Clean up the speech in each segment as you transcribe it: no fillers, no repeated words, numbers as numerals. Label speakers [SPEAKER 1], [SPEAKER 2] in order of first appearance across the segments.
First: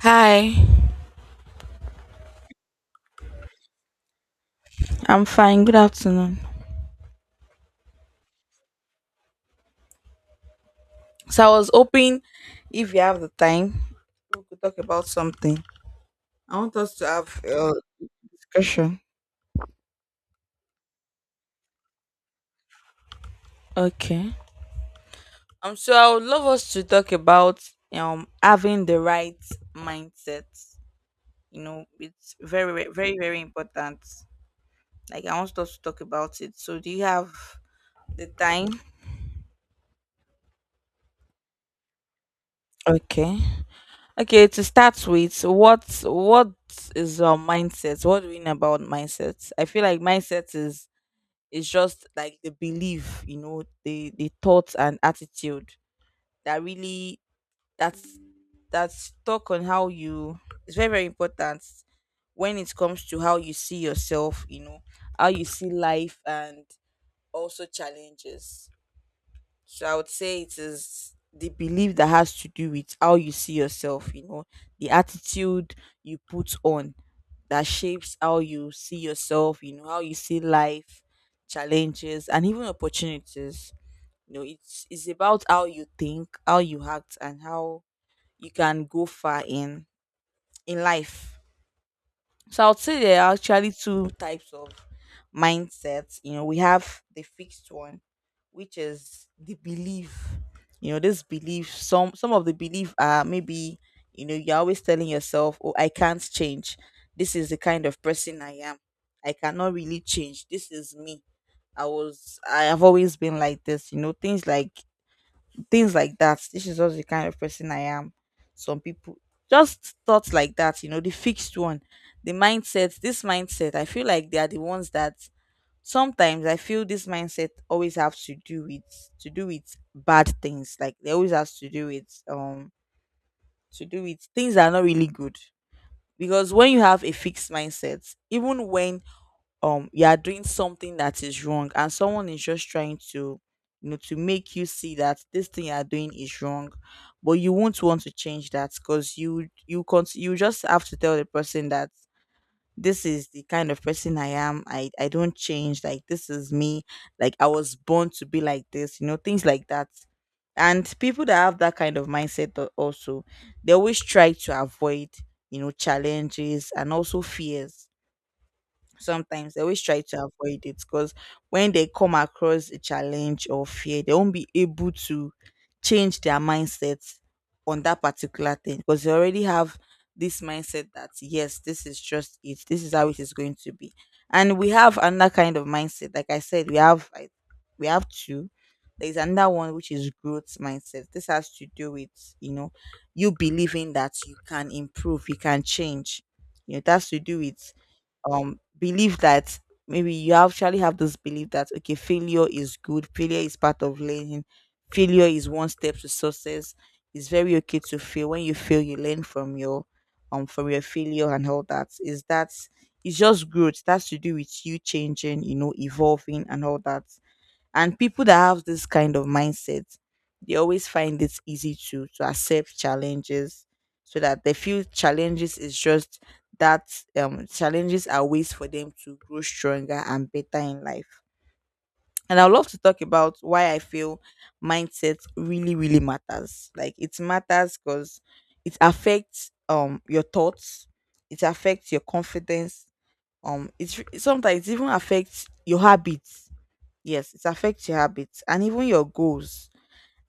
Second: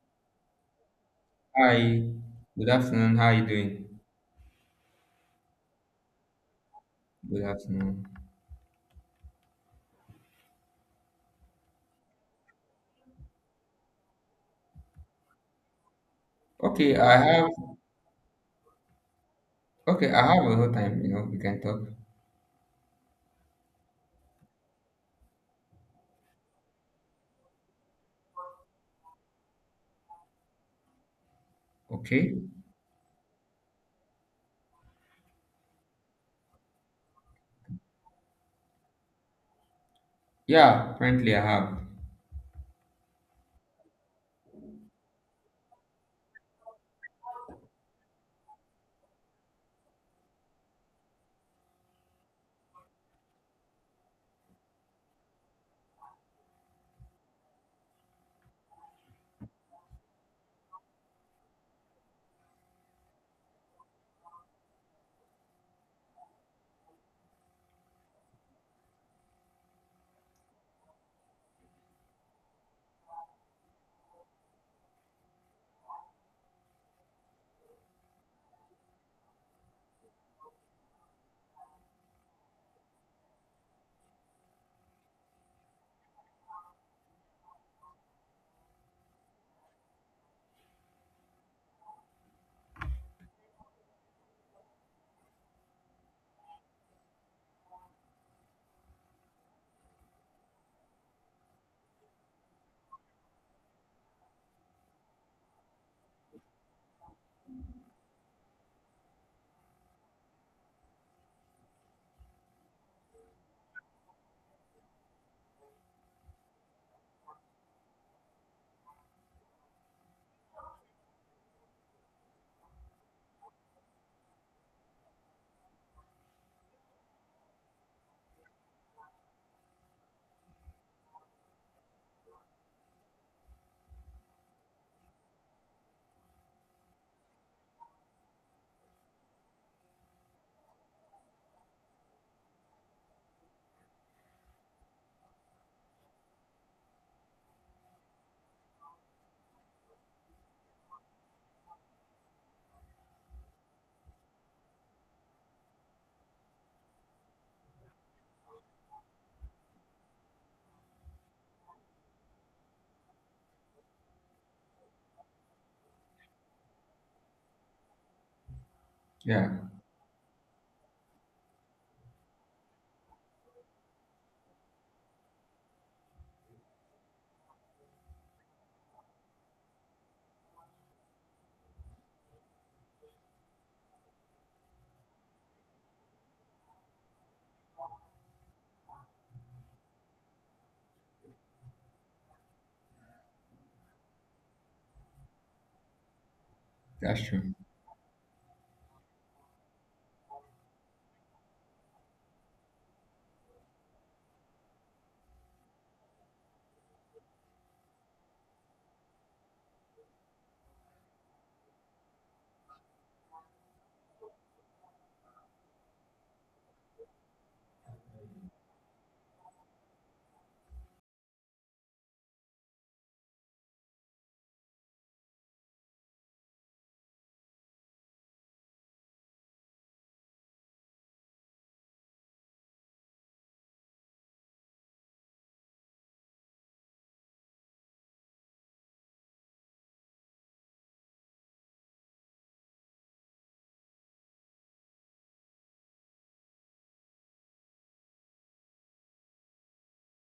[SPEAKER 1] Hi,
[SPEAKER 2] Hi, good afternoon. How are you doing?
[SPEAKER 1] I'm fine. Good afternoon.
[SPEAKER 2] Good afternoon.
[SPEAKER 1] So I was hoping if you have the time, we could talk about something. I want us
[SPEAKER 2] Okay,
[SPEAKER 1] to
[SPEAKER 2] I
[SPEAKER 1] have
[SPEAKER 2] have
[SPEAKER 1] a discussion.
[SPEAKER 2] okay, I have a whole time, you know, we can talk.
[SPEAKER 1] Okay. So I would love us to talk about having the right mindset. You know,
[SPEAKER 2] Okay.
[SPEAKER 1] it's very very very very important. Like I want us to talk about it. So do you have the time?
[SPEAKER 2] Yeah, currently I have.
[SPEAKER 1] Okay. Okay, to start with, what is our mindset? What do we know about mindset? I feel like mindset is just like the belief, the thoughts and attitude that really that's that's talk on how you, it's very very important when it comes to how you see yourself, how you see life and also challenges. So I would say it is the belief that has to do with how you see yourself, the attitude you put on that shapes how you see yourself, how you see life, challenges, and even opportunities. It's about how you think, how you act, and how you can go far in life. So I would say there are actually two types of mindsets. We have the fixed one, which is the belief. This belief, some of the belief are maybe, you're always telling yourself, oh, I can't change. This is the kind of person I am. I cannot really change. This is me. I have always been like this, things like that. This is just the kind of person I am. Some people just thoughts like that, the fixed one, the mindset, this mindset. I feel like they are the ones that sometimes, I feel this mindset always have to do with bad things. Like they always has to do with things that are not really good. Because when you have a fixed mindset, even when you are doing something that is wrong and someone is just trying to, to make you see that this thing you are doing is wrong, but you won't want to change that because you can't, you just have to tell the person that this is the kind of person I am, I don't change, like this is me, like I was born to be like this, things like that. And people that have that kind of mindset, also, they always try to avoid, challenges and also fears.
[SPEAKER 2] Yeah,
[SPEAKER 1] Sometimes they always try to avoid it because when they come across a challenge or fear, they won't be able to change their mindset on that particular thing because they already have this mindset that yes, this is just it, this is how it is going to be. And we have another kind of mindset, like I said, we have two. There's another one, which is growth mindset. This has to do with, you know you believing that you can improve, you can change. It has to
[SPEAKER 2] that's
[SPEAKER 1] do
[SPEAKER 2] true.
[SPEAKER 1] with believe that, maybe you actually have this belief that okay, failure is good, failure is part of learning, failure is one step to success, it's very okay to fail. When you fail, you learn from your failure, and all that is that, it's just growth, that's to do with you changing, evolving, and all that. And people that have this kind of mindset, they always find it easy to accept challenges, so that they feel challenges is just that, challenges are ways for them to grow stronger and better in life. And I'd love to talk about why I feel mindset really, really matters. Like it matters because it affects your thoughts, it affects your confidence, it's sometimes it even affects your habits. Yes, it affects your habits and even your goals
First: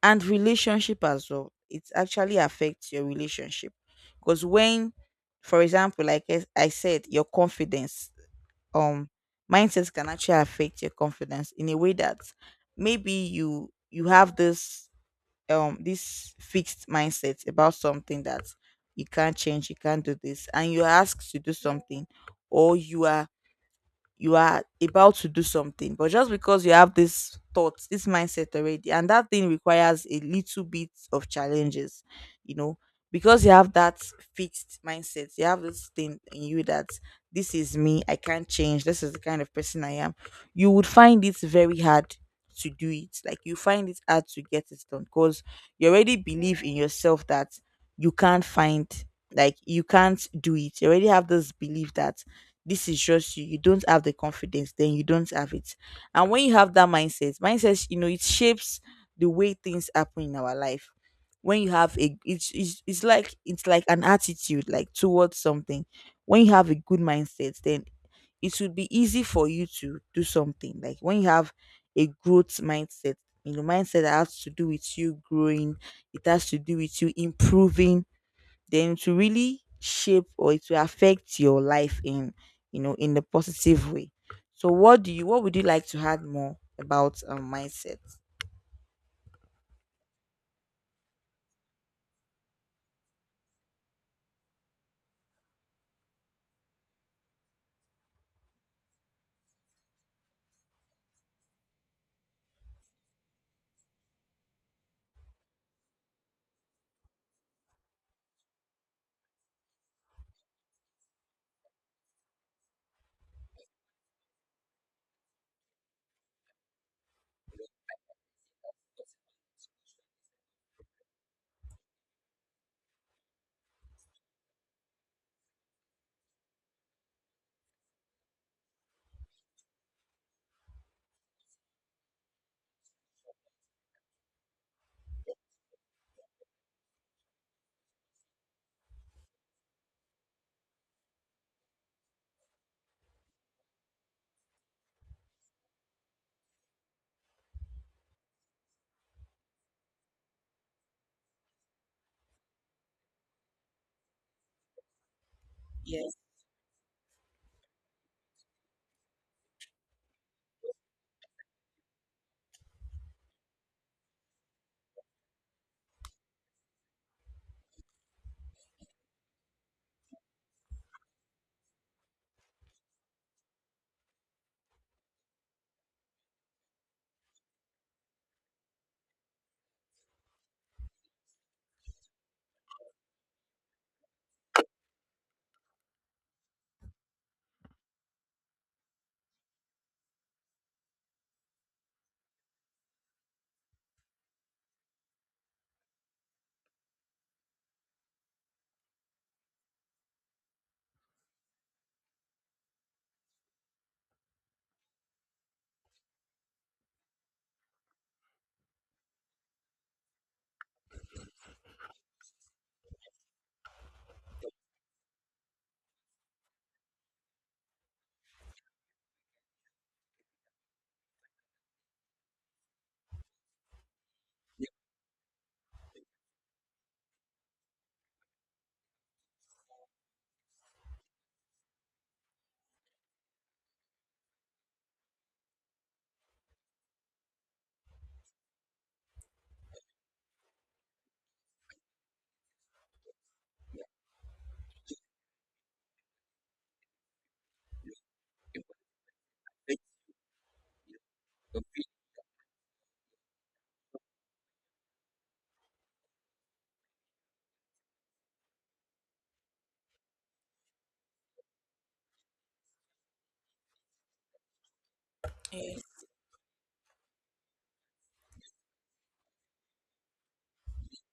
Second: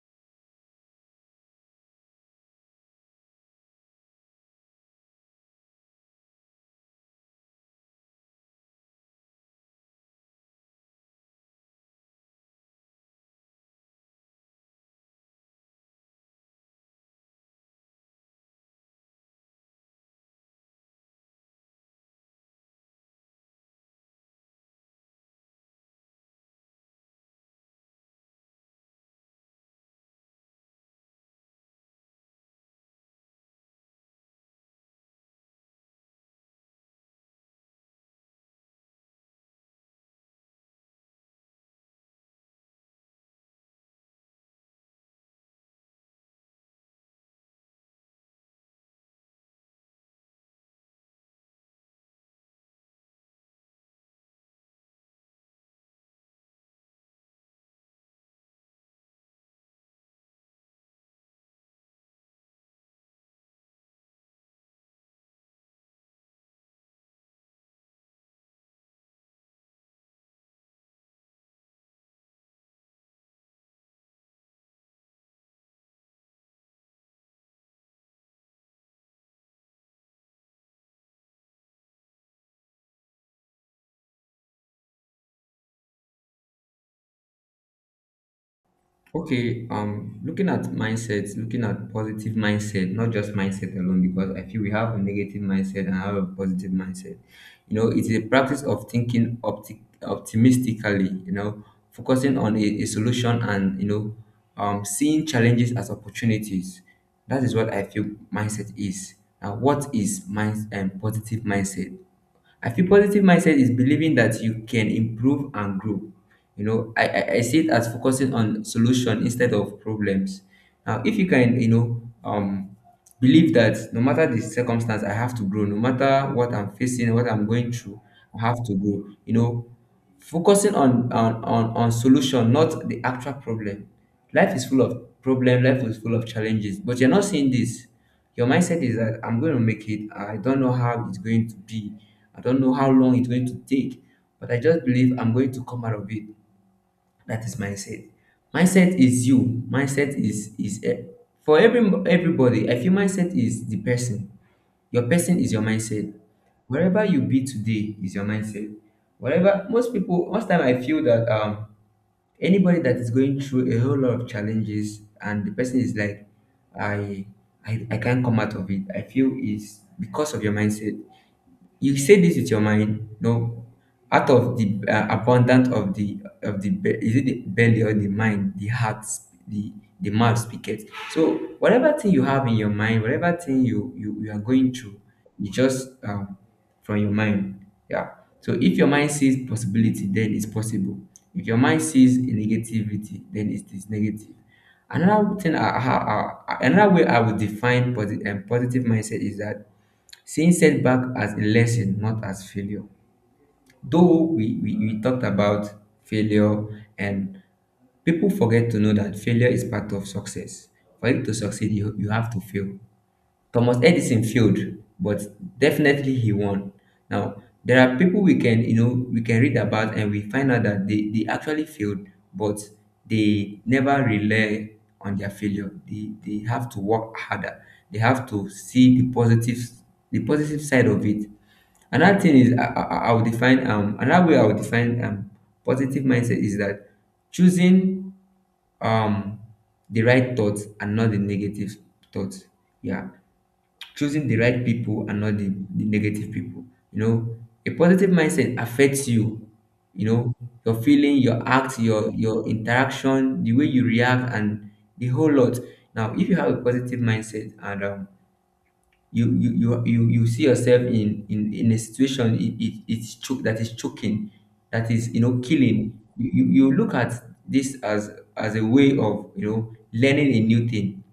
[SPEAKER 1] and relationship as well. It actually affects your relationship because when, for example, like I said, your confidence, um, mindsets can actually affect your confidence in a way that, maybe you have this fixed mindset about something, that you can't change, you can't do this, and you ask to do something, or you are about to do something but just because you have this thought, this mindset already, and that thing requires a little bit of challenges, you know because you have that fixed mindset, you have this thing in you that this is me, I can't change, this is the kind of person I am, you would find it very hard to do it. Like you find it hard to get it done because you already believe in yourself that you can't find like you can't do it, you already have this belief that this is just You don't have the confidence, then you don't have it. And when you have that mindset, it shapes the way things happen in our life. When you have a it's like an attitude, like towards something. When you have a good mindset, then it will be easy for you to do something, like when you have a growth mindset you know mindset that has to do with you growing, it has to do with you improving, then to really shape, or it will affect your life in, in the positive way. So what would you like to add more about, mindset?
[SPEAKER 2] Okay, looking at mindsets, looking at positive mindset, not just mindset alone, because I feel we have a negative mindset and I have a positive mindset. You know, it's a practice of thinking optimistically, you know, focusing on a solution and, seeing challenges as opportunities. That is what I feel mindset is. Now, what is mind and positive mindset? I feel positive mindset is believing that you can improve and grow. You know, I see it as focusing on solution instead of problems. Now, if you can, believe that no matter the circumstance, I have to grow. No matter what I'm facing, what I'm going through, I have to grow. You know, focusing on solution, not the actual problem. Life is full of problem. Life is full of challenges, but you're not seeing this. Your mindset is that I'm going to make it. I don't know how it's going to be. I don't know how long it's going to take, but I just believe I'm going to come out of it. That is mindset. Mindset is you. Mindset for everybody, I feel mindset is the person. Your person is your mindset.
[SPEAKER 1] Yes.
[SPEAKER 2] Wherever you be today is your mindset. Whatever most people, most time, I feel that anybody that is going through a whole lot of challenges and the person is like, I I can't come out of it. I feel is because of your mindset. You say this with your mind. No, out of the abundance of the, is it the belly or the mind, the heart, the mouth speaketh. So whatever thing you have in your mind, whatever thing you are going through, you just from your mind. Yeah. So if your mind sees possibility, then it's possible. If your mind sees negativity, then it is negative. Another thing, another way I would define positive mindset is that seeing setback as a lesson, not as failure. Though we talked about failure, and people forget to know that failure is part of success. For you to succeed, you have to fail. Thomas Edison failed, but definitely he won. Now, there are people we can, you know, we can read about, and we find out that they actually failed, but they never rely on their failure. They have to work harder. They have to see the positive side of it. Another thing is I would define another way I would define positive mindset is that choosing um the right thoughts and not the negative thoughts. Yeah, choosing the right people and not the negative people. You know, a positive mindset affects you, you know, your feeling, your act, your interaction, the way you react, and the whole lot. Now, if you have a positive mindset, and you see yourself in a situation, that is choking, that is killing.
[SPEAKER 1] Yes.
[SPEAKER 2] You look at this as a way of learning a new thing.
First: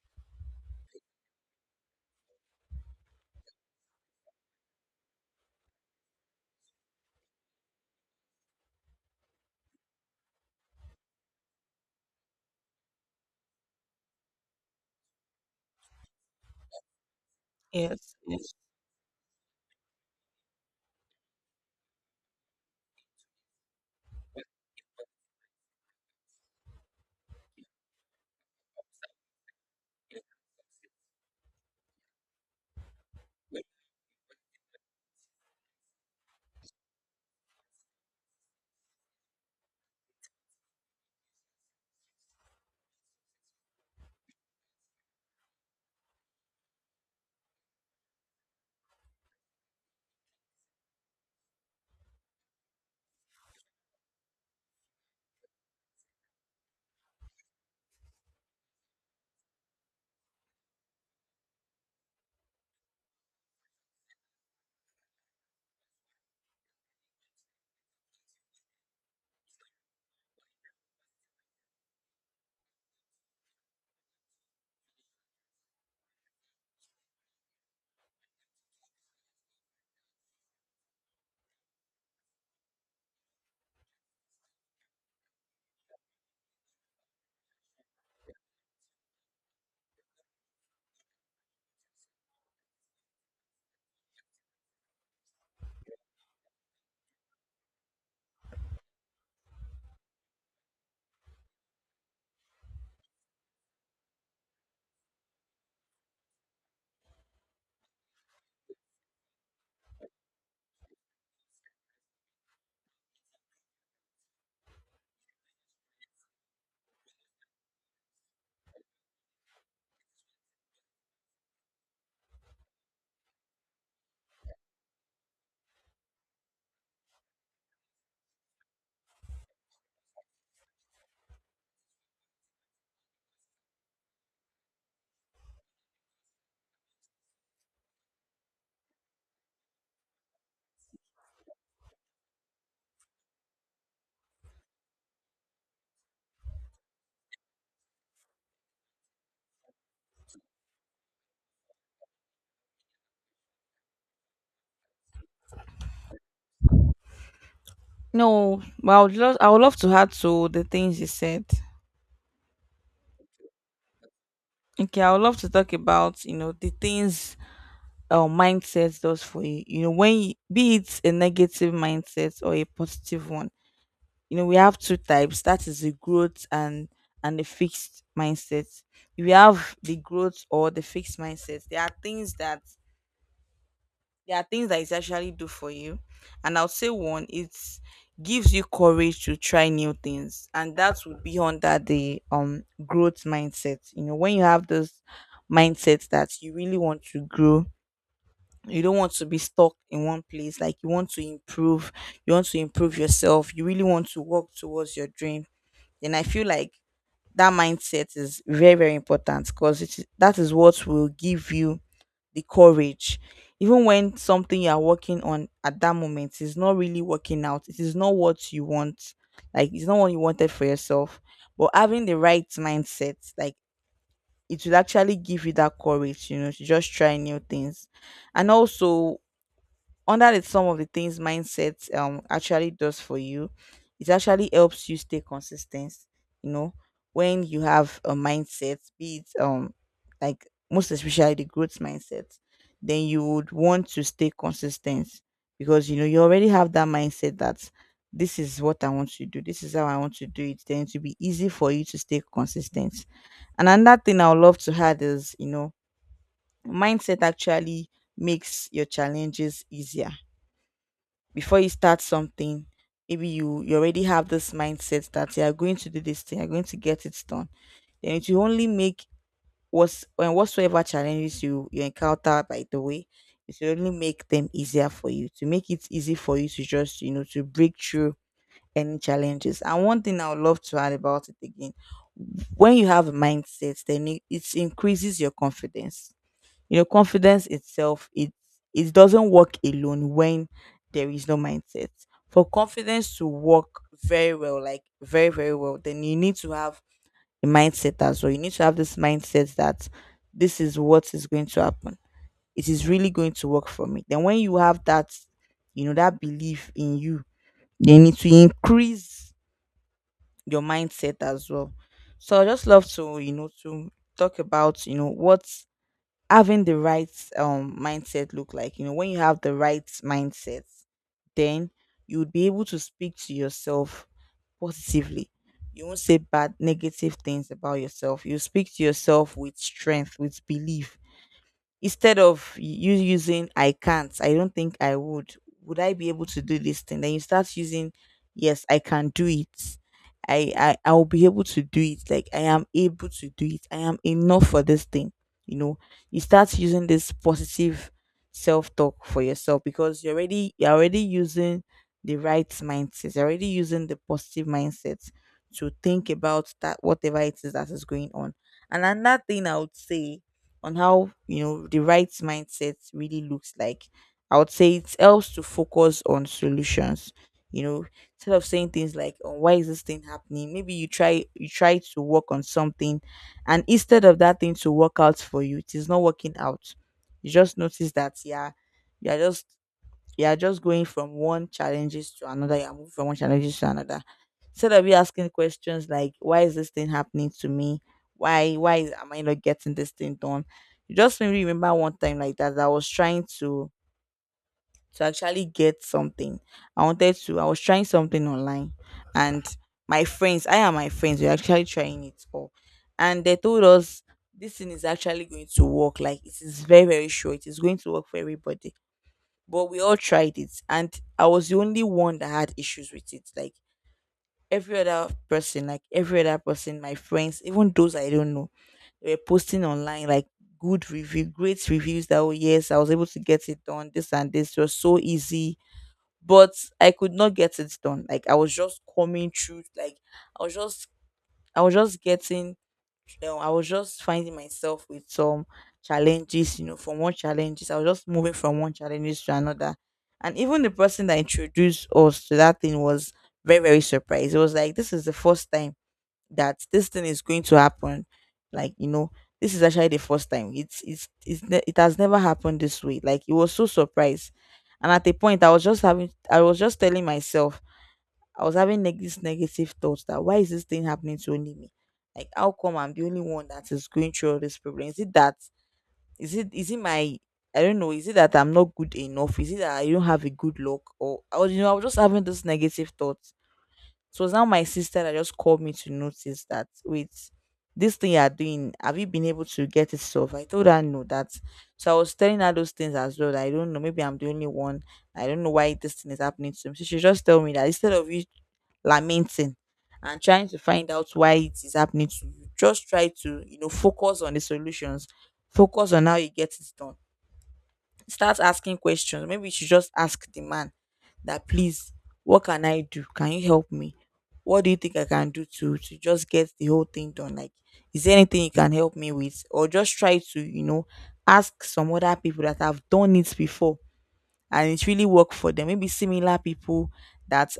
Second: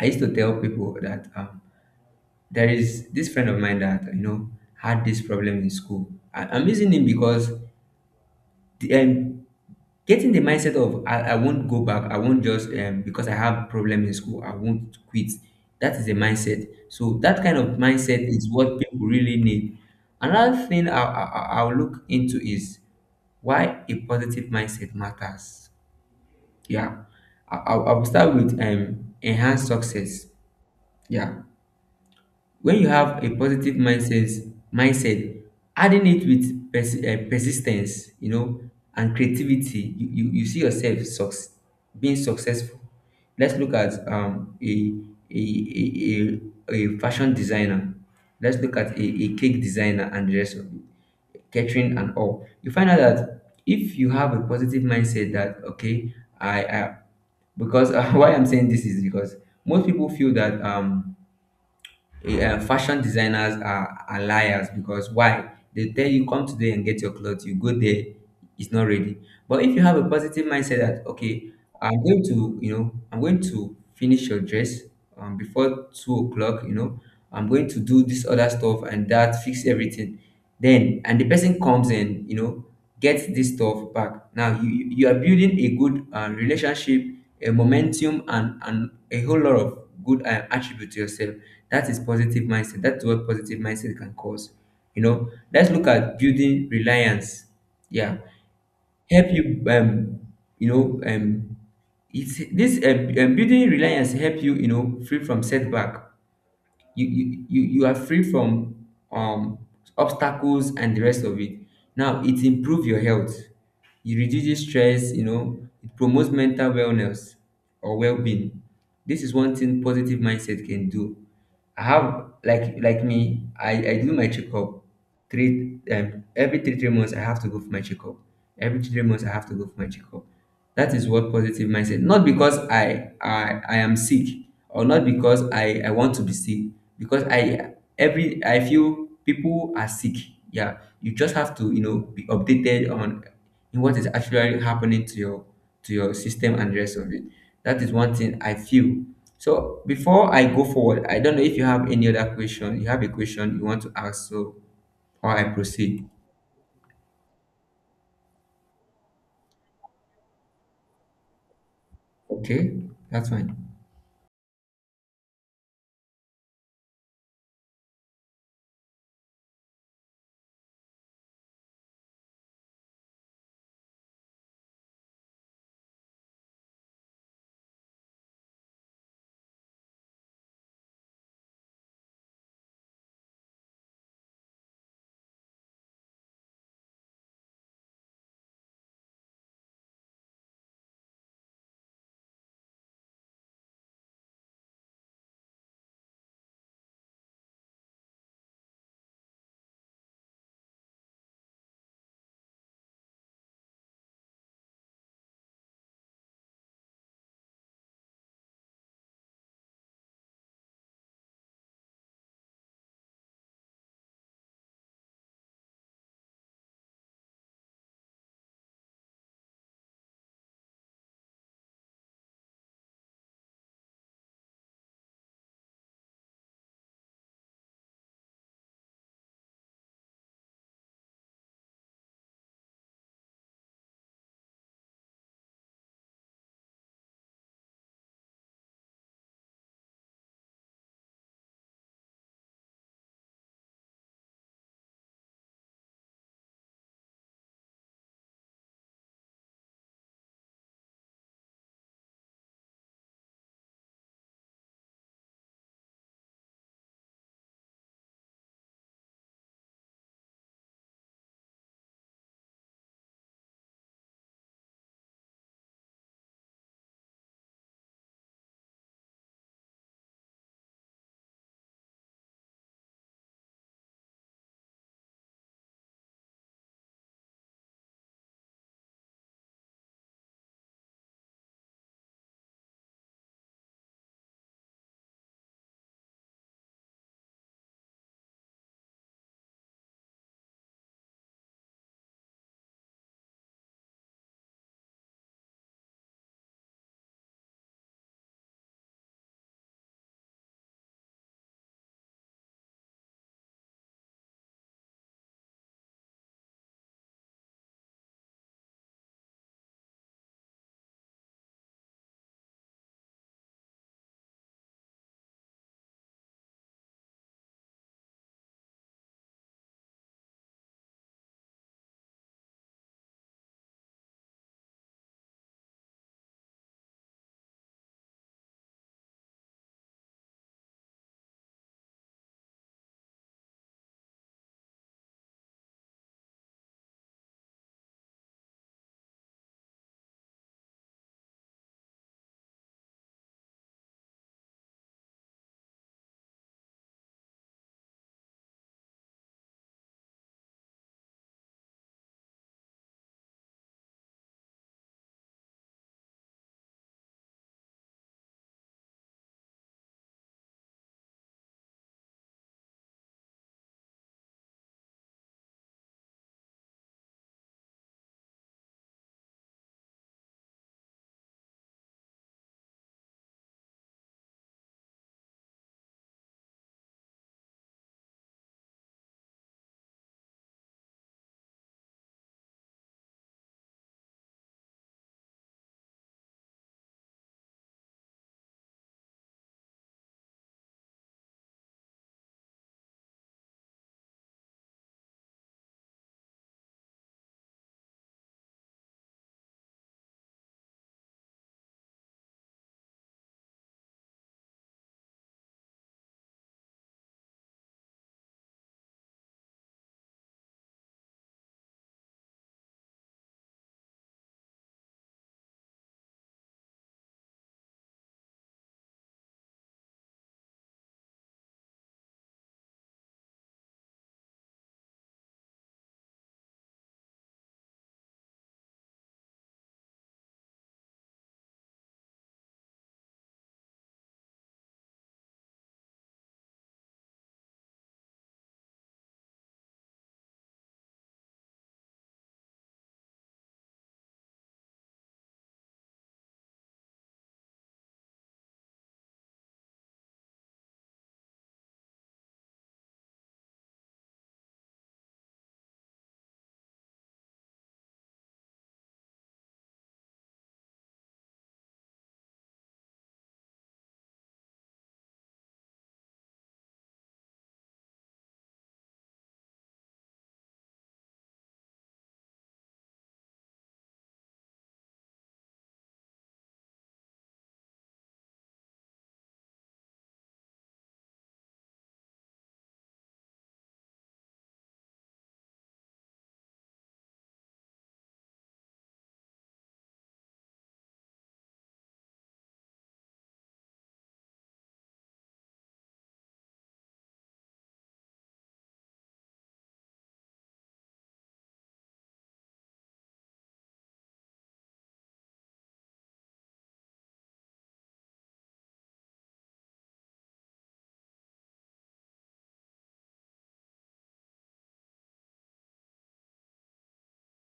[SPEAKER 2] I used to tell people that there is this friend of mine that had this problem in school. I'm using him because the, um, getting the mindset of I won't go back, I won't just because I have problem in school, I won't quit. That is a mindset. So that kind of
[SPEAKER 1] Yes.
[SPEAKER 2] mindset is
[SPEAKER 1] Yes.
[SPEAKER 2] what people really need. Another thing I'll look into is why a positive mindset matters. Yeah, I will start with enhanced success. Yeah, when you have a positive mindset, adding it with persistence, you know, and creativity, you see yourself being successful. Let's look at a, a, a a fashion designer. Let's look at a cake designer, and the rest of it, catering and all. You find out that if you have a positive mindset that okay, I because why I'm saying this is because most people feel that yeah, fashion designers are liars. Because why? They tell you come today and get your clothes. You go there, it's not ready. But if you have a positive mindset that okay, I'm going to finish your dress before 2 o'clock. You know, I'm going to do this other stuff and that fix everything. Then and the person comes and gets this stuff back. Now you are building a good relationship, a momentum, and a whole lot of good attribute to yourself. That is positive mindset. That's what positive mindset can cause. You know, let's look at building reliance. Yeah, help you. You know, it's this building reliance help you. You know, free from setback. You are free from um obstacles and the rest of it. Now it improve your health. It reduces stress, you know, it promotes mental wellness or well-being. This is one thing positive mindset can do. I have me, I do my checkup three every three months I have to go for my checkup. Every 3 months I have to go for my checkup. That is what positive mindset. Not because I am sick, or not because I want to be sick. Because I feel people are sick. Yeah. You just have to, be updated on in what is actually happening to your system and the rest of it. That is one thing I feel. So before I go forward, I don't know if you have any other question. You have a question you want to ask, so or I proceed.
[SPEAKER 1] No, but I would love to add to the things you said.
[SPEAKER 2] Okay, that's fine.
[SPEAKER 1] Okay, I would love to talk about, the things mindset does for you. You know When you, be it a negative mindset or a positive one, we have two types, that is the growth and the fixed mindset. If we have the growth or the fixed mindset, there are things that it actually do for you. And I'll say one, it gives you courage to try new things, and that would be under the growth mindset. When you have this mindset that you really want to grow, you don't want to be stuck in one place, like you want to improve yourself, you really want to work towards your dream, then I feel like that mindset is very, very important because that is what will give you the courage. Even when something you are working on at that moment is not really working out, it is not what you want, like it's not what you wanted for yourself. But having the right mindset, like, it will actually give you that courage to just try new things. And also, under it, some of the things mindset actually does for you, it actually helps you stay consistent. You know when you have a mindset, be it like most especially the growth mindset, then you would want to stay consistent because, you already have that mindset that this is what I want to do, this is how I want to do it, then it will be easy for you to stay consistent. And another thing I would love to add is, mindset actually makes your challenges easier. Before you start something, maybe you already have this mindset that you are going to do this thing, you're going to get it done, then it will only make, what's and whatsoever challenges you encounter by the way, it will only make them easier for you, to make it easy for you to just, to break through any challenges. And one thing I would love to add about it again, when you have a mindset, then it increases your confidence. Confidence itself, it doesn't work alone when there is no mindset. For confidence to work very well, like very, very well, then you need to have a mindset as well. You need to have this mindset that this is what is going to happen. It is really going to work for me. Then when you have that belief in you, you need to increase your mindset as well. So I just love to talk about, what having the right mindset look like. When you have the right mindset, then you would be able to speak to yourself positively, you won't say bad, negative things about yourself, you speak to yourself with strength, with belief. Instead of you using I can't, I don't think would I be able to do this thing? Then you start using, yes, I can do it. I'll be able to do it. Like I am able to do it. I am enough for this thing. You know, you start using this positive self talk for yourself because you're already using the right mindset. You're already using the positive mindset to think about that whatever it is that is going on. And another thing I would say on how you know the right mindset really looks like, I would say it helps to focus on solutions, you know, instead of saying things like, oh, why is this thing happening? Maybe you try to work on something, and instead of that thing to work out for you, it is not working out. You just notice that, yeah, you're just you're just going from one challenges to another. You're moving from one challenges to another instead of you asking questions like, why is this thing happening to me? Why am I not getting this thing done? You just made me remember one time like that, that I was trying to actually get something. I wanted to, I was trying something online, and my friends, we were actually trying it all, and they told us this thing is actually going to work, like it is very very sure it is going to work for everybody. But we all tried it, and I was the only one that had issues with it. Like every other person, my friends, even those I don't know, they were posting online like good review, great reviews, that, oh, yes, I was able to get it done, this and this. It was so easy. But I could not get it done. Like I was just coming through, like I was just I was just getting, you know, I was just finding myself with some challenges, you know, from one challenges. I was just moving from one challenges to another. And even the person that introduced us to that thing was very, very surprised. It was like, this is the first time that this thing is going to happen, like, you know, this is actually the first time it has never happened this way. Like it was so surprised. And at a point I was just having, I was just telling myself, I was having these negative thoughts that, why is this thing happening to only me? Like, how come I'm the only one that is going through all this problem? Is it that, is it my, I don't know, is it that I'm not good enough, is it that I don't have a good luck? Or I was, you know, I was just having this negative thought. So it's now my sister that just called me to notice that, wait, this thing you are doing, have you been able to get it solved? I told her no, that, so I was telling her those things as well, that I don't know, maybe I'm the only one. I don't know why this thing is happening to me. So she just told me that instead of you lamenting and trying to find out why it is happening to you, just try to, you know, focus on the solutions, focus on how you get it done. Start asking questions. Maybe you should just ask the man that, please, what can I do? Can you help me? What do you think I can do to just get the whole thing done? Like, is there anything you can help me with? Or just try to, you know, ask some other people that have done it before and it really worked for them. Maybe similar people that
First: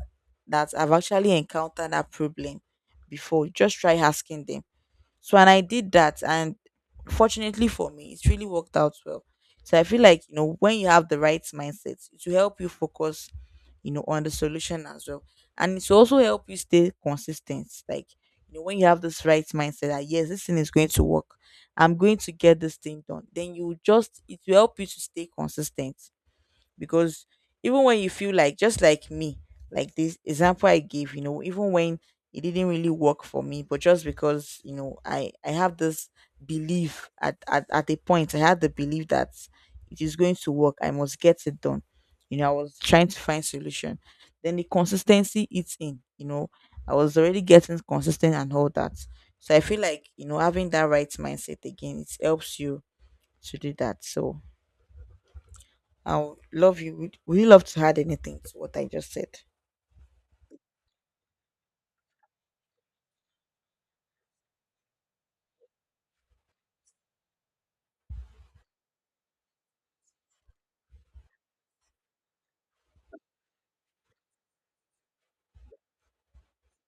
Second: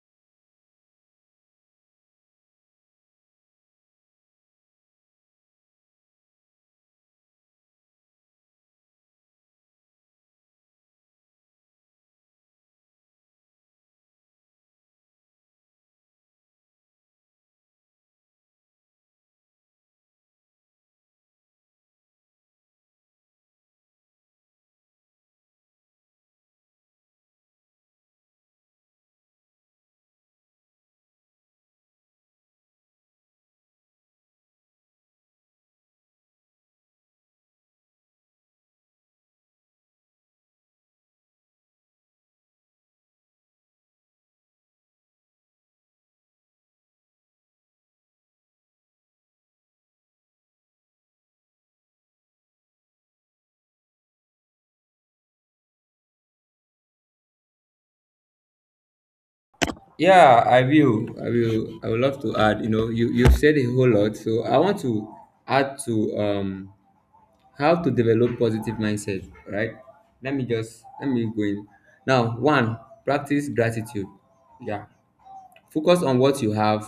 [SPEAKER 1] have actually encountered that problem before. Just try asking them. So, and I did that, and fortunately for me it's really worked out well. So I feel like, you know, when you have the right mindset it will help you focus, you know, on the solution as well. And it will also help you stay consistent. Like, you know, when you have this right mindset that, yes, this thing is going to work, I'm going to get this thing done, then you just, it will help you to stay consistent, because even when you feel like, just like me, like this example I gave, you know, even when it didn't really work for me, but just because, you know, I have this belief at a point, I had the belief that it is going to work, I must get it done. You know, I was trying to find solution, then the consistency eats in, you know, I was already getting consistent and all that. So I feel like, you know, having that right mindset again, it helps you to do that. So I would love you. Would you love to add anything to what I just said?
[SPEAKER 2] Yeah, I will. I would love to add. You know, you've said a whole lot, so I want to add to how to develop positive mindset. Right? Let me go in. Now, one, practice gratitude. Yeah, focus on what you have,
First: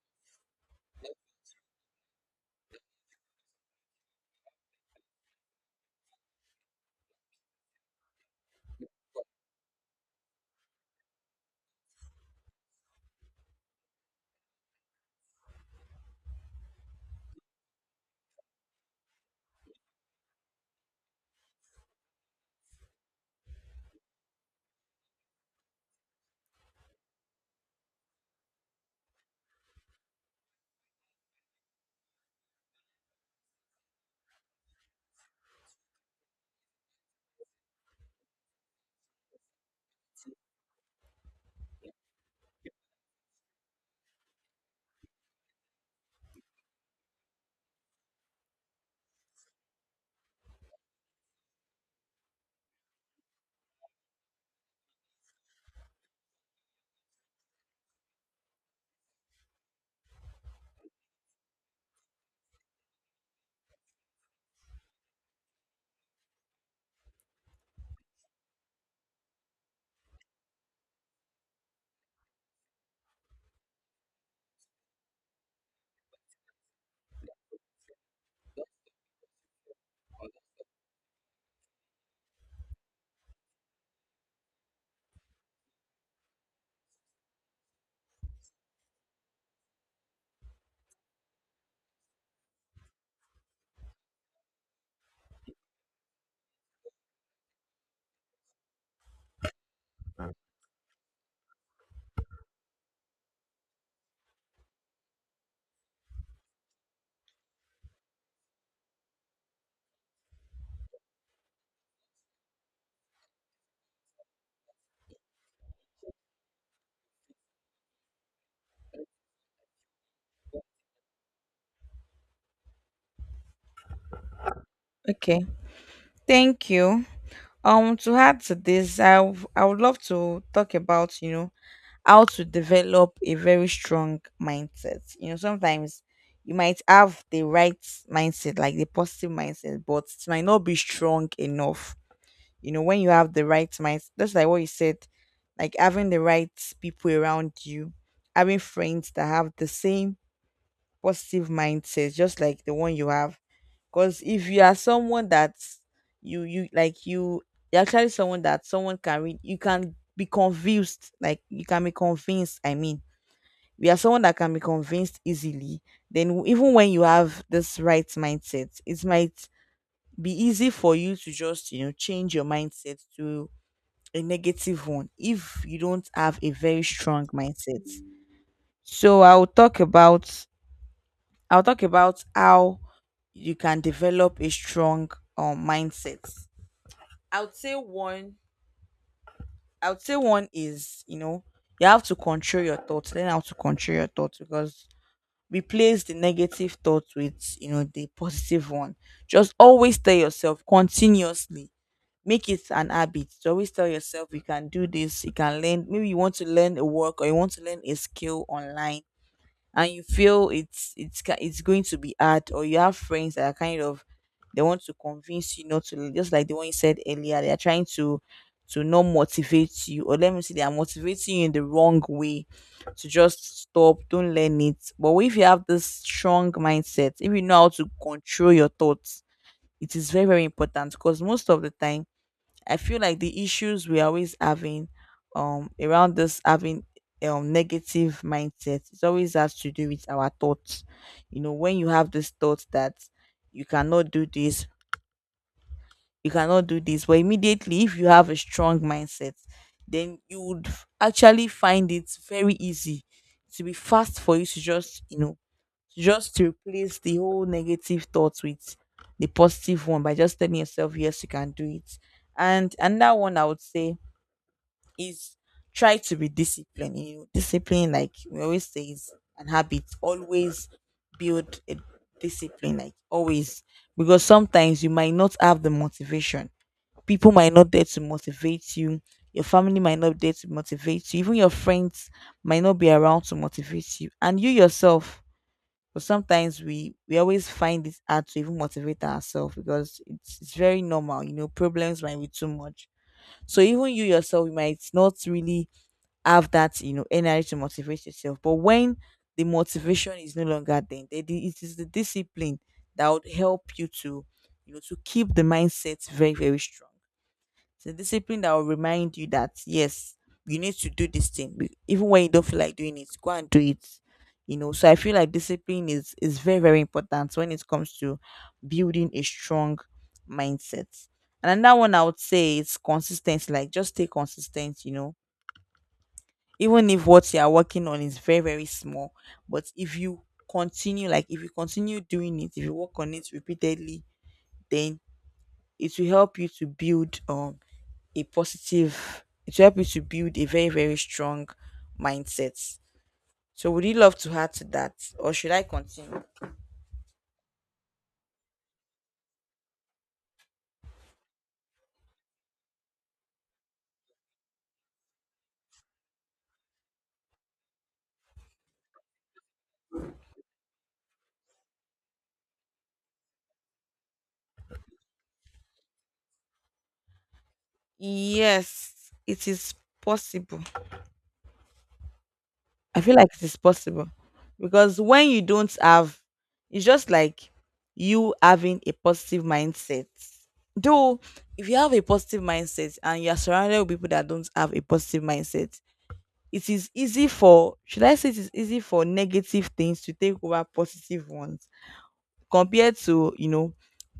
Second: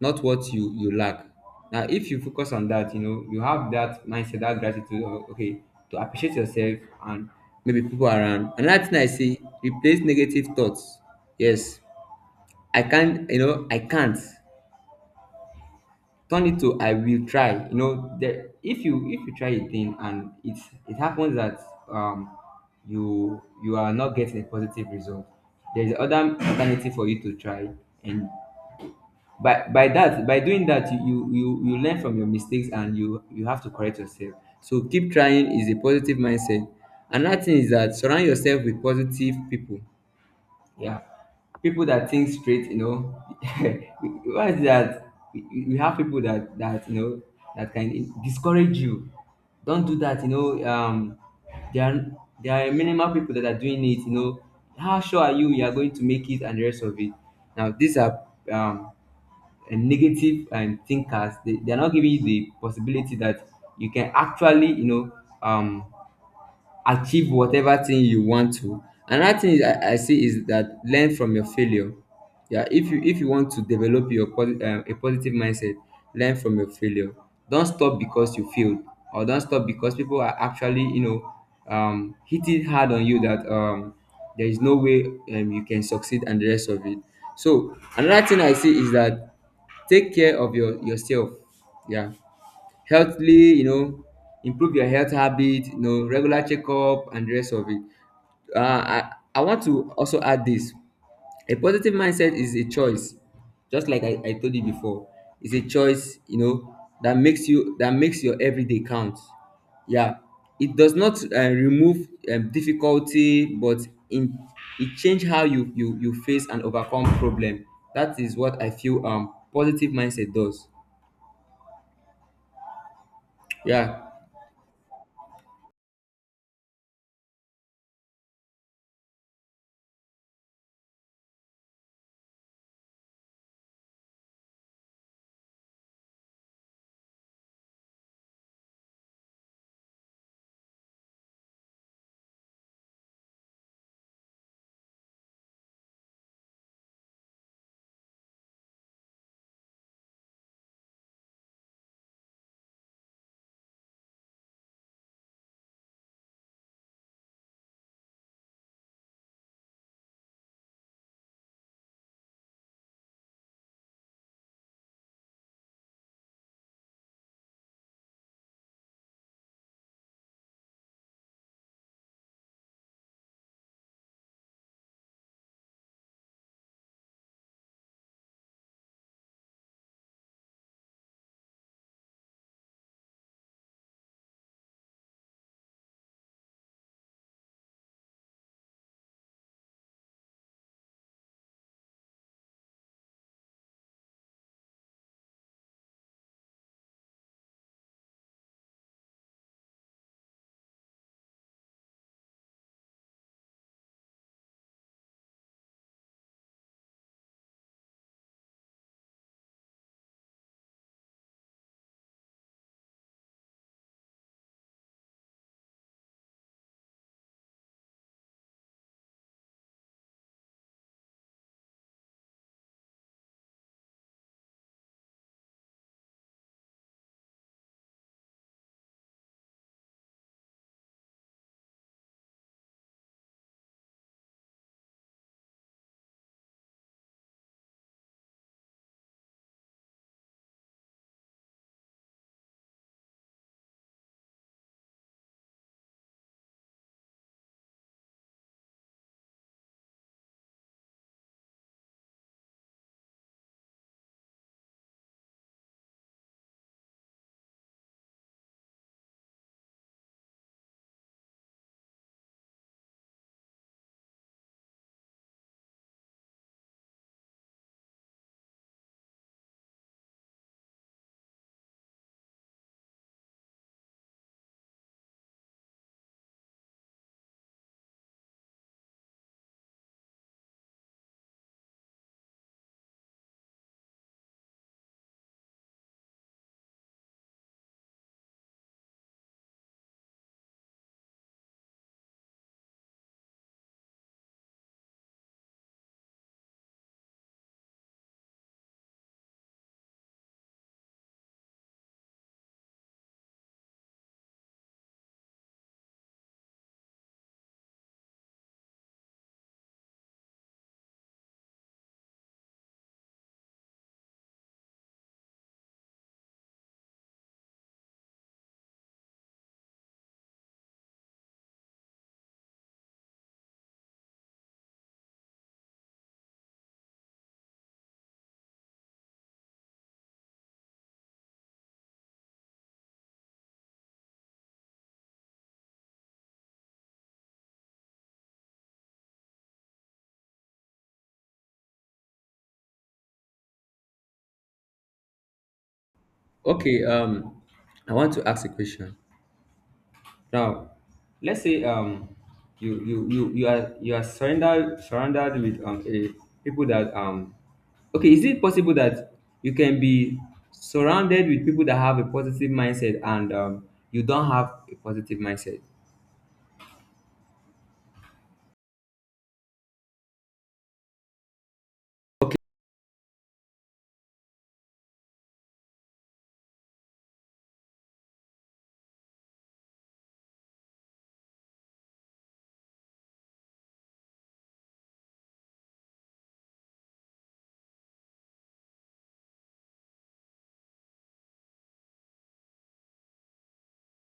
[SPEAKER 2] not what you lack. Now, if you focus on that, you know, you have that mindset, that gratitude, or, okay, to appreciate yourself and maybe people around. Another thing I see, replace negative thoughts. Yes, I can't, you know, I can't. Turn it to I will try. You know, if you try a thing and it happens that um you are not getting a positive result, there's other alternative for you to try, and by doing that, you learn from your mistakes, and you have to correct yourself. So keep trying is a positive mindset. Another thing is that surround yourself with positive people. Yeah, people that think straight, you know. Why is that? We have people that that can discourage you. Don't do that. There are there are minimal people that are doing it. You know, how sure are you are going to make it, and the rest of it. Now these are um and negative thinkers. They're not giving you the possibility that you can actually um achieve whatever thing you want to. Another thing is I see is that learn from your failure. Yeah, if you want to develop your a positive mindset, learn from your failure. Don't stop because you failed, or don't stop because people are actually hitting hard on you that there is no way you can succeed, and the rest of it. So another thing I see is that take care of yourself. Yeah, healthily, you know, improve your health habit, you know, regular checkup and the rest of it. I want to also add this. A positive mindset is a choice, just like I told you before. It's a choice, you know, that makes your everyday count. Yeah, it does not remove difficulty, but in it change how you face and overcome problem. That is what I feel positive mindset does. Yeah.
[SPEAKER 1] Okay, thank you. To add to this, I would love to talk about, you know, how to develop a very strong mindset. You know, sometimes you might have the right mindset, like the positive mindset, but it might not be strong enough. You know, when you have the right mindset, just like what you said, like having the right people around you, having friends that have the same positive mindset, just like the one you have. Because if you are someone that you you like you you're actually someone that someone can read, you can be convinced. Like you can be convinced. I mean, we are someone that can be convinced easily, then even when you have this right mindset, it might be easy for you to just, you know, change your mindset to a negative one if you don't have a very strong mindset. So I'll talk about how you can develop a strong mindset. I would say one. I would say one is, you know, you have to control your thoughts. Learn how to control your thoughts because replace the negative thoughts with, you know, the positive one. Just always tell yourself continuously, make it an habit to always tell yourself you can do this, you can learn, maybe you want to learn a work or you want to learn a skill online, and you feel it's going to be hard, or you have friends that are kind of, they want to convince you not to, just like the one you said earlier, they are trying to not motivate you, or let me say they are motivating you in the wrong way to just stop, don't learn it. But if you have this strong mindset, if you know how to control your thoughts, it is very very important because most of the time I feel like the issues we're always having around this having negative mindset, it always has to do with our thoughts. You know, when you have this thought that you cannot do this, but immediately if you have a strong mindset, then you would actually find it very easy to be fast for you to just, you know, just to replace the whole negative thoughts with the positive one by just telling yourself, yes, you can do it. And another one I would say is try to be disciplined. You know, discipline, like we always say, is an habit. Always build a discipline, like always, because sometimes you might not have the motivation. People might not there to motivate you. Your family might not there to motivate you. Even your friends might not be around to motivate you. And you yourself, but sometimes we always find it hard to even motivate ourselves because it's very normal. You know, problems might be too much. So even you yourself, you might not really have that, you know, energy to motivate yourself. But when the motivation is no longer there, it is the discipline that would help you to, you know, to keep the mindset very very strong. It's the discipline that will remind you that, yes, you need to do this thing. Even when you don't feel like doing it, go and do it. You know, so I feel like discipline is very very important when it comes to building a strong mindset. And another one I would say is consistency. Like, just stay consistent, you know, even if what you are working on is very very small. But if you continue, like if you continue doing it, if you work on it repeatedly, then it will help you to build, a positive, it will help you to build a very very strong mindset. So would you love to add to that, or should I continue?
[SPEAKER 2] Okay, I want to ask a question. Now, let's say you are surrendered surrounded with a people that okay, is it possible that you can be surrounded with people that have a positive mindset, and you don't have a positive mindset?
[SPEAKER 1] Yes, it is possible. I feel like it is possible, because when you don't have, it's just like you having a positive mindset. Though, if you have a positive mindset and you are surrounded with people that don't have a positive mindset, it is easy for, should I say, it is easy for negative things to take over positive ones compared to, you know,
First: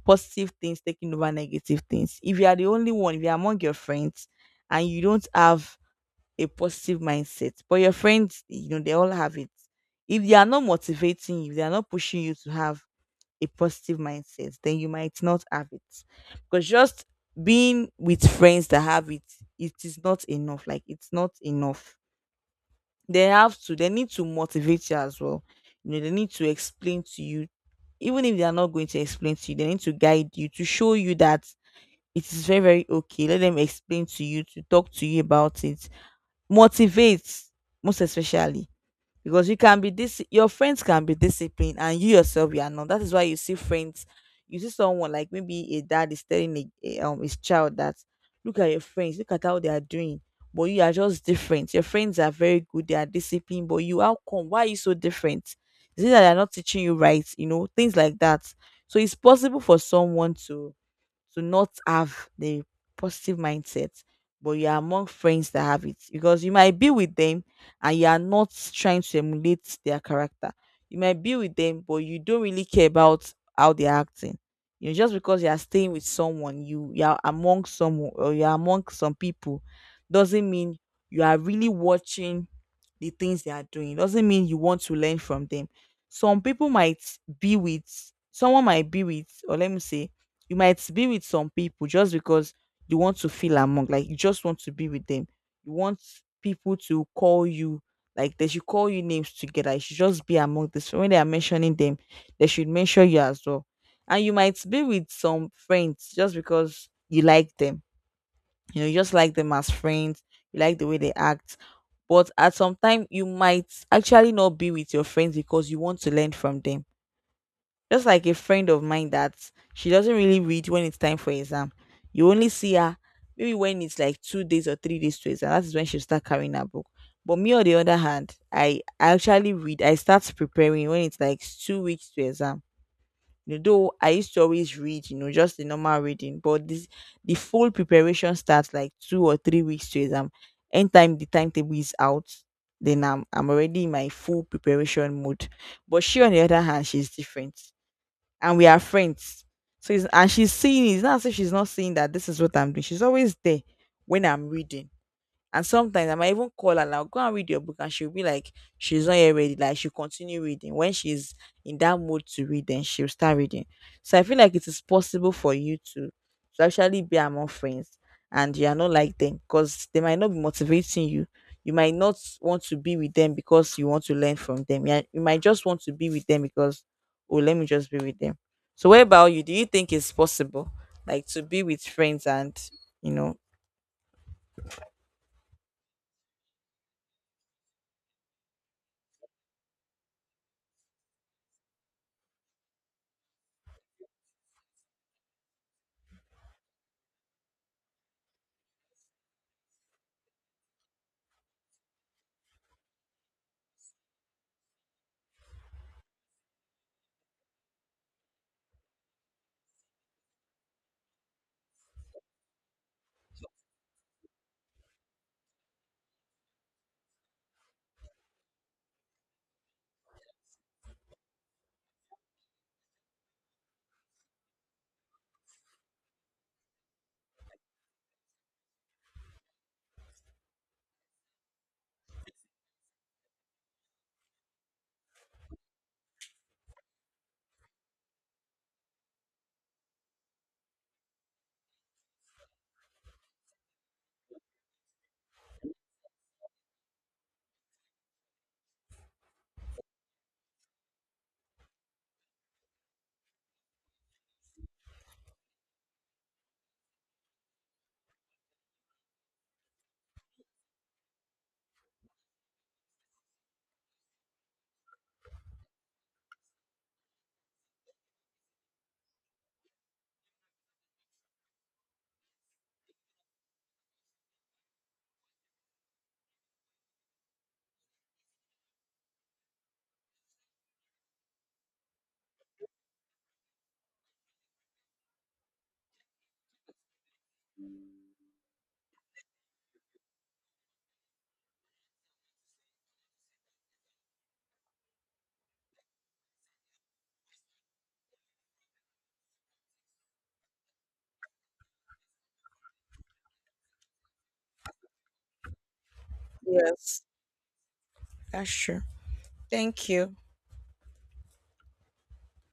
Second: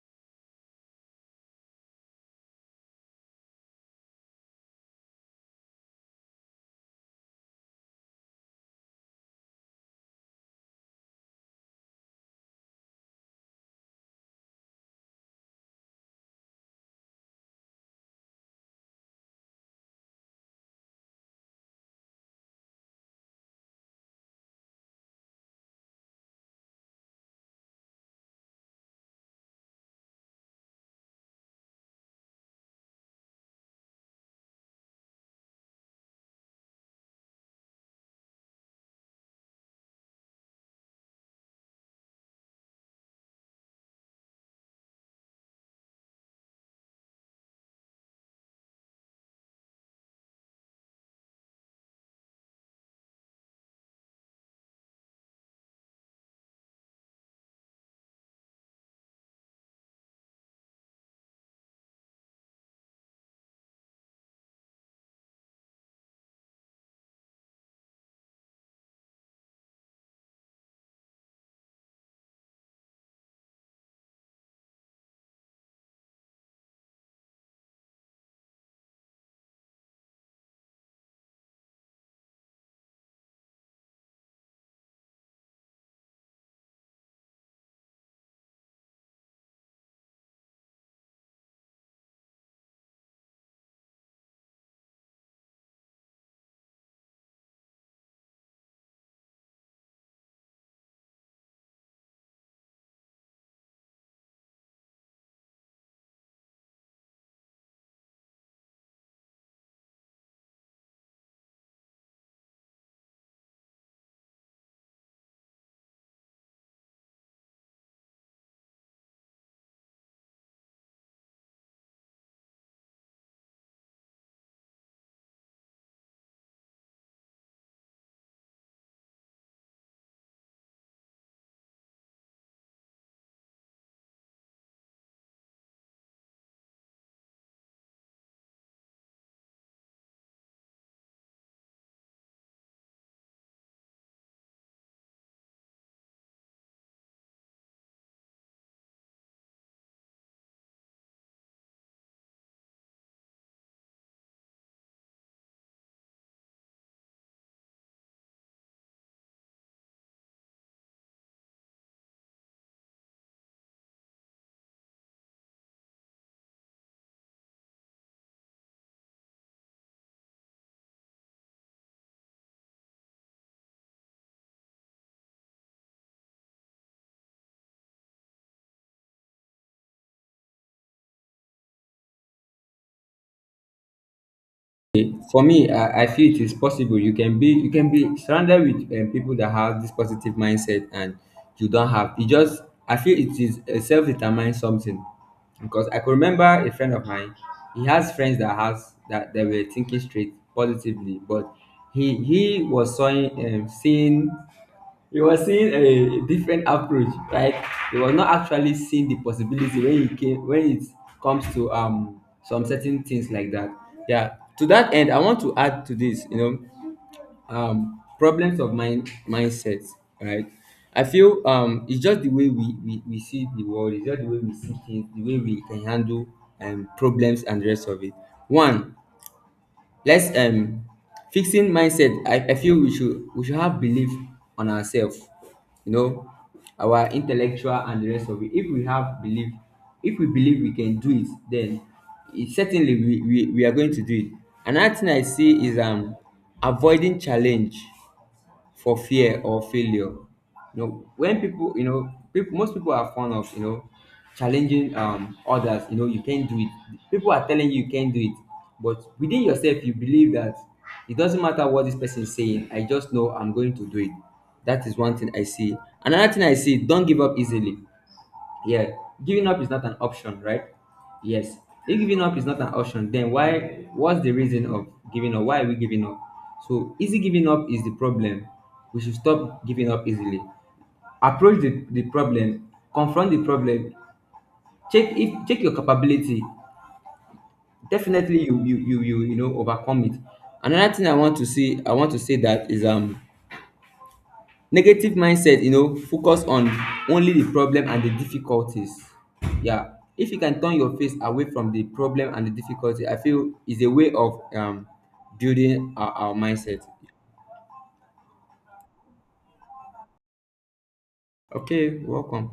[SPEAKER 1] positive things taking over negative things. If you are the only one, if you're among your friends and you don't have a positive mindset. But your friends, you know, they all have it. If they are not motivating you, they are not pushing you to have a positive mindset, then you might not have it. Because just being with friends that have it, it is not enough. Like it's not enough. They have to, they need to motivate you as well. You know, they need to explain to you, even if they are not going to explain to you, they need to guide you to show you that it is very, very okay. Let them explain to you, to talk to you about it, motivate, most especially, because you can be, this your friends can be disciplined and you yourself you are not. That is why you see friends, you see someone like maybe a dad is telling a his child that, look at your friends, look at how they are doing, but you are just different. Your friends are very good, they are disciplined, but you, how come, why are you so different? Is it that they are not teaching you right? You know, things like that. So it's possible for someone to not have the positive mindset, but you are among friends that have it, because you might be with them and you are not trying to emulate their character. You might be with them, but you don't really care about how they're acting. You know, just because you are staying with someone, you are among someone or you are among some people, doesn't mean you are really watching the things they are doing, doesn't mean you want to learn from them. Some people might be with, someone might be with, or let me say, you might be with some people just because you want to feel among, like you just want to be with them. You want people to call you, like they should call you names together, you should just be among this, when they are mentioning them, they should mention you as well. And you might be with some friends just because you like them. You know, you just like them as friends, you like the way they act. But at some time you might actually not be with your friends because you want to learn from them. Just like a friend of mine that, she doesn't really read when it's time for exam. You only see her maybe when it's like 2 days or 3 days to exam, that is when she'll start carrying her book. But me on the other hand, I actually read, I start preparing when it's like 2 weeks to exam. You know, though I used to always read, you know, just the normal reading, but this, the full preparation starts like 2 or 3 weeks to exam. Anytime the timetable is out, then I'm already in my full preparation mode. But she on the other hand, she's different. And we are friends. So it's, and she's seeing it. It's not as if she's not seeing that this is what I'm doing. She's always there when I'm reading, and sometimes I might even call her now, go and read your book, and she'll be like, she's not yet ready. Like she'll continue reading. When she's in that mood to read, then she'll start reading. So I feel like it is possible for you to actually be among friends and you are not like them because they might not be motivating you. You might not want to be with them because you want to learn from them. Yeah, you might just want to be with them because, oh, let me just be with them. So what about you? Do you think it's possible, like to be with friends and, you know?
[SPEAKER 2] Okay, for me, I feel it is possible. You can be surrounded with people that have this positive mindset, and you don't have. It just I feel it is self determined something, because I could remember a friend of mine. He has friends that has that they were thinking straight positively, but he he was seeing um, seeing he was seeing a different approach, right? He was not actually seeing the possibility when he came when it comes to some certain things like that. Yeah. To that end, I want to add to this, you know, problems of mindset, right? I feel it's just the way we see the world, it's just the way we see things, the way we can handle problems and the rest of it. One, Let's fixing mindset. I feel we should have belief on ourselves, you know, our intellectual and the rest of it. If we have belief, if we believe we can do it, then certainly we are going to do it. Another thing I see is avoiding challenge for fear or failure. You know, when people, you know, people, most people are fond of, you know, challenging others. You know, you can't do it. People are telling you you can't do it, but within yourself you believe that it doesn't matter what this person is saying. I just know I'm going to do it. That is one thing I see. Another thing I see: don't give up easily. Yeah, giving up is not an option, right? Yes. If giving up is not an option, then why? What's the reason of giving up? Why are we giving up? So easy giving up is the problem. We should stop giving up easily. Approach the problem, confront the problem, check if check your capability. Definitely overcome it. Another thing I want to say that is negative mindset, you know, focus on only the problem and the difficulties. Yeah, if you can turn your face away from the problem and the difficulty, I feel is a way of building our mindset.
[SPEAKER 1] Yes, that's true. Thank you.
[SPEAKER 2] Okay, welcome.